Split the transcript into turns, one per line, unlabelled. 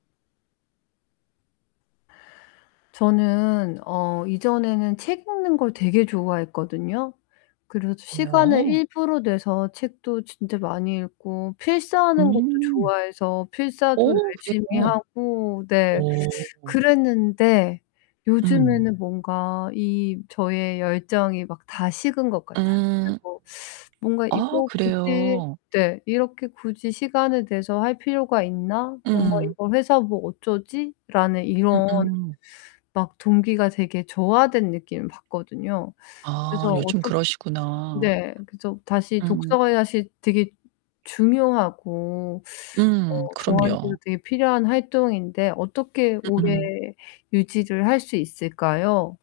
저는 어 이전에는 책 읽는 걸 되게 좋아했거든요. 그래서 시간을
여어.
일부러 내서 책도 진짜 많이 읽고 필사하는 것도
음.
좋아해서 필사도
어
열심히
그래요?
하고 네
어.
그랬는데
음.
요즘에는 뭔가 이 저의 열정이 막 다 식은 것 같아요.
음.
그리고 뭔가
아
이거 굳이
그래요?
네 '이렇게 굳이 시간을 내서 할 필요가 있나? 뭔가
음음.
이걸 해서 뭐 어쩌지?'라는
음
이런
음.
막 동기가 되게 저하된 느낌을 받거든요.
아,
그래서
요즘
어떻게
그러시구나.
네. 그래서 다시
음.
독서가 사실 되게 중요하고 어
음.
저한테도
그럼요.
되게 필요한 활동인데 어떻게 오래
음음.
유지를 할 수 있을까요?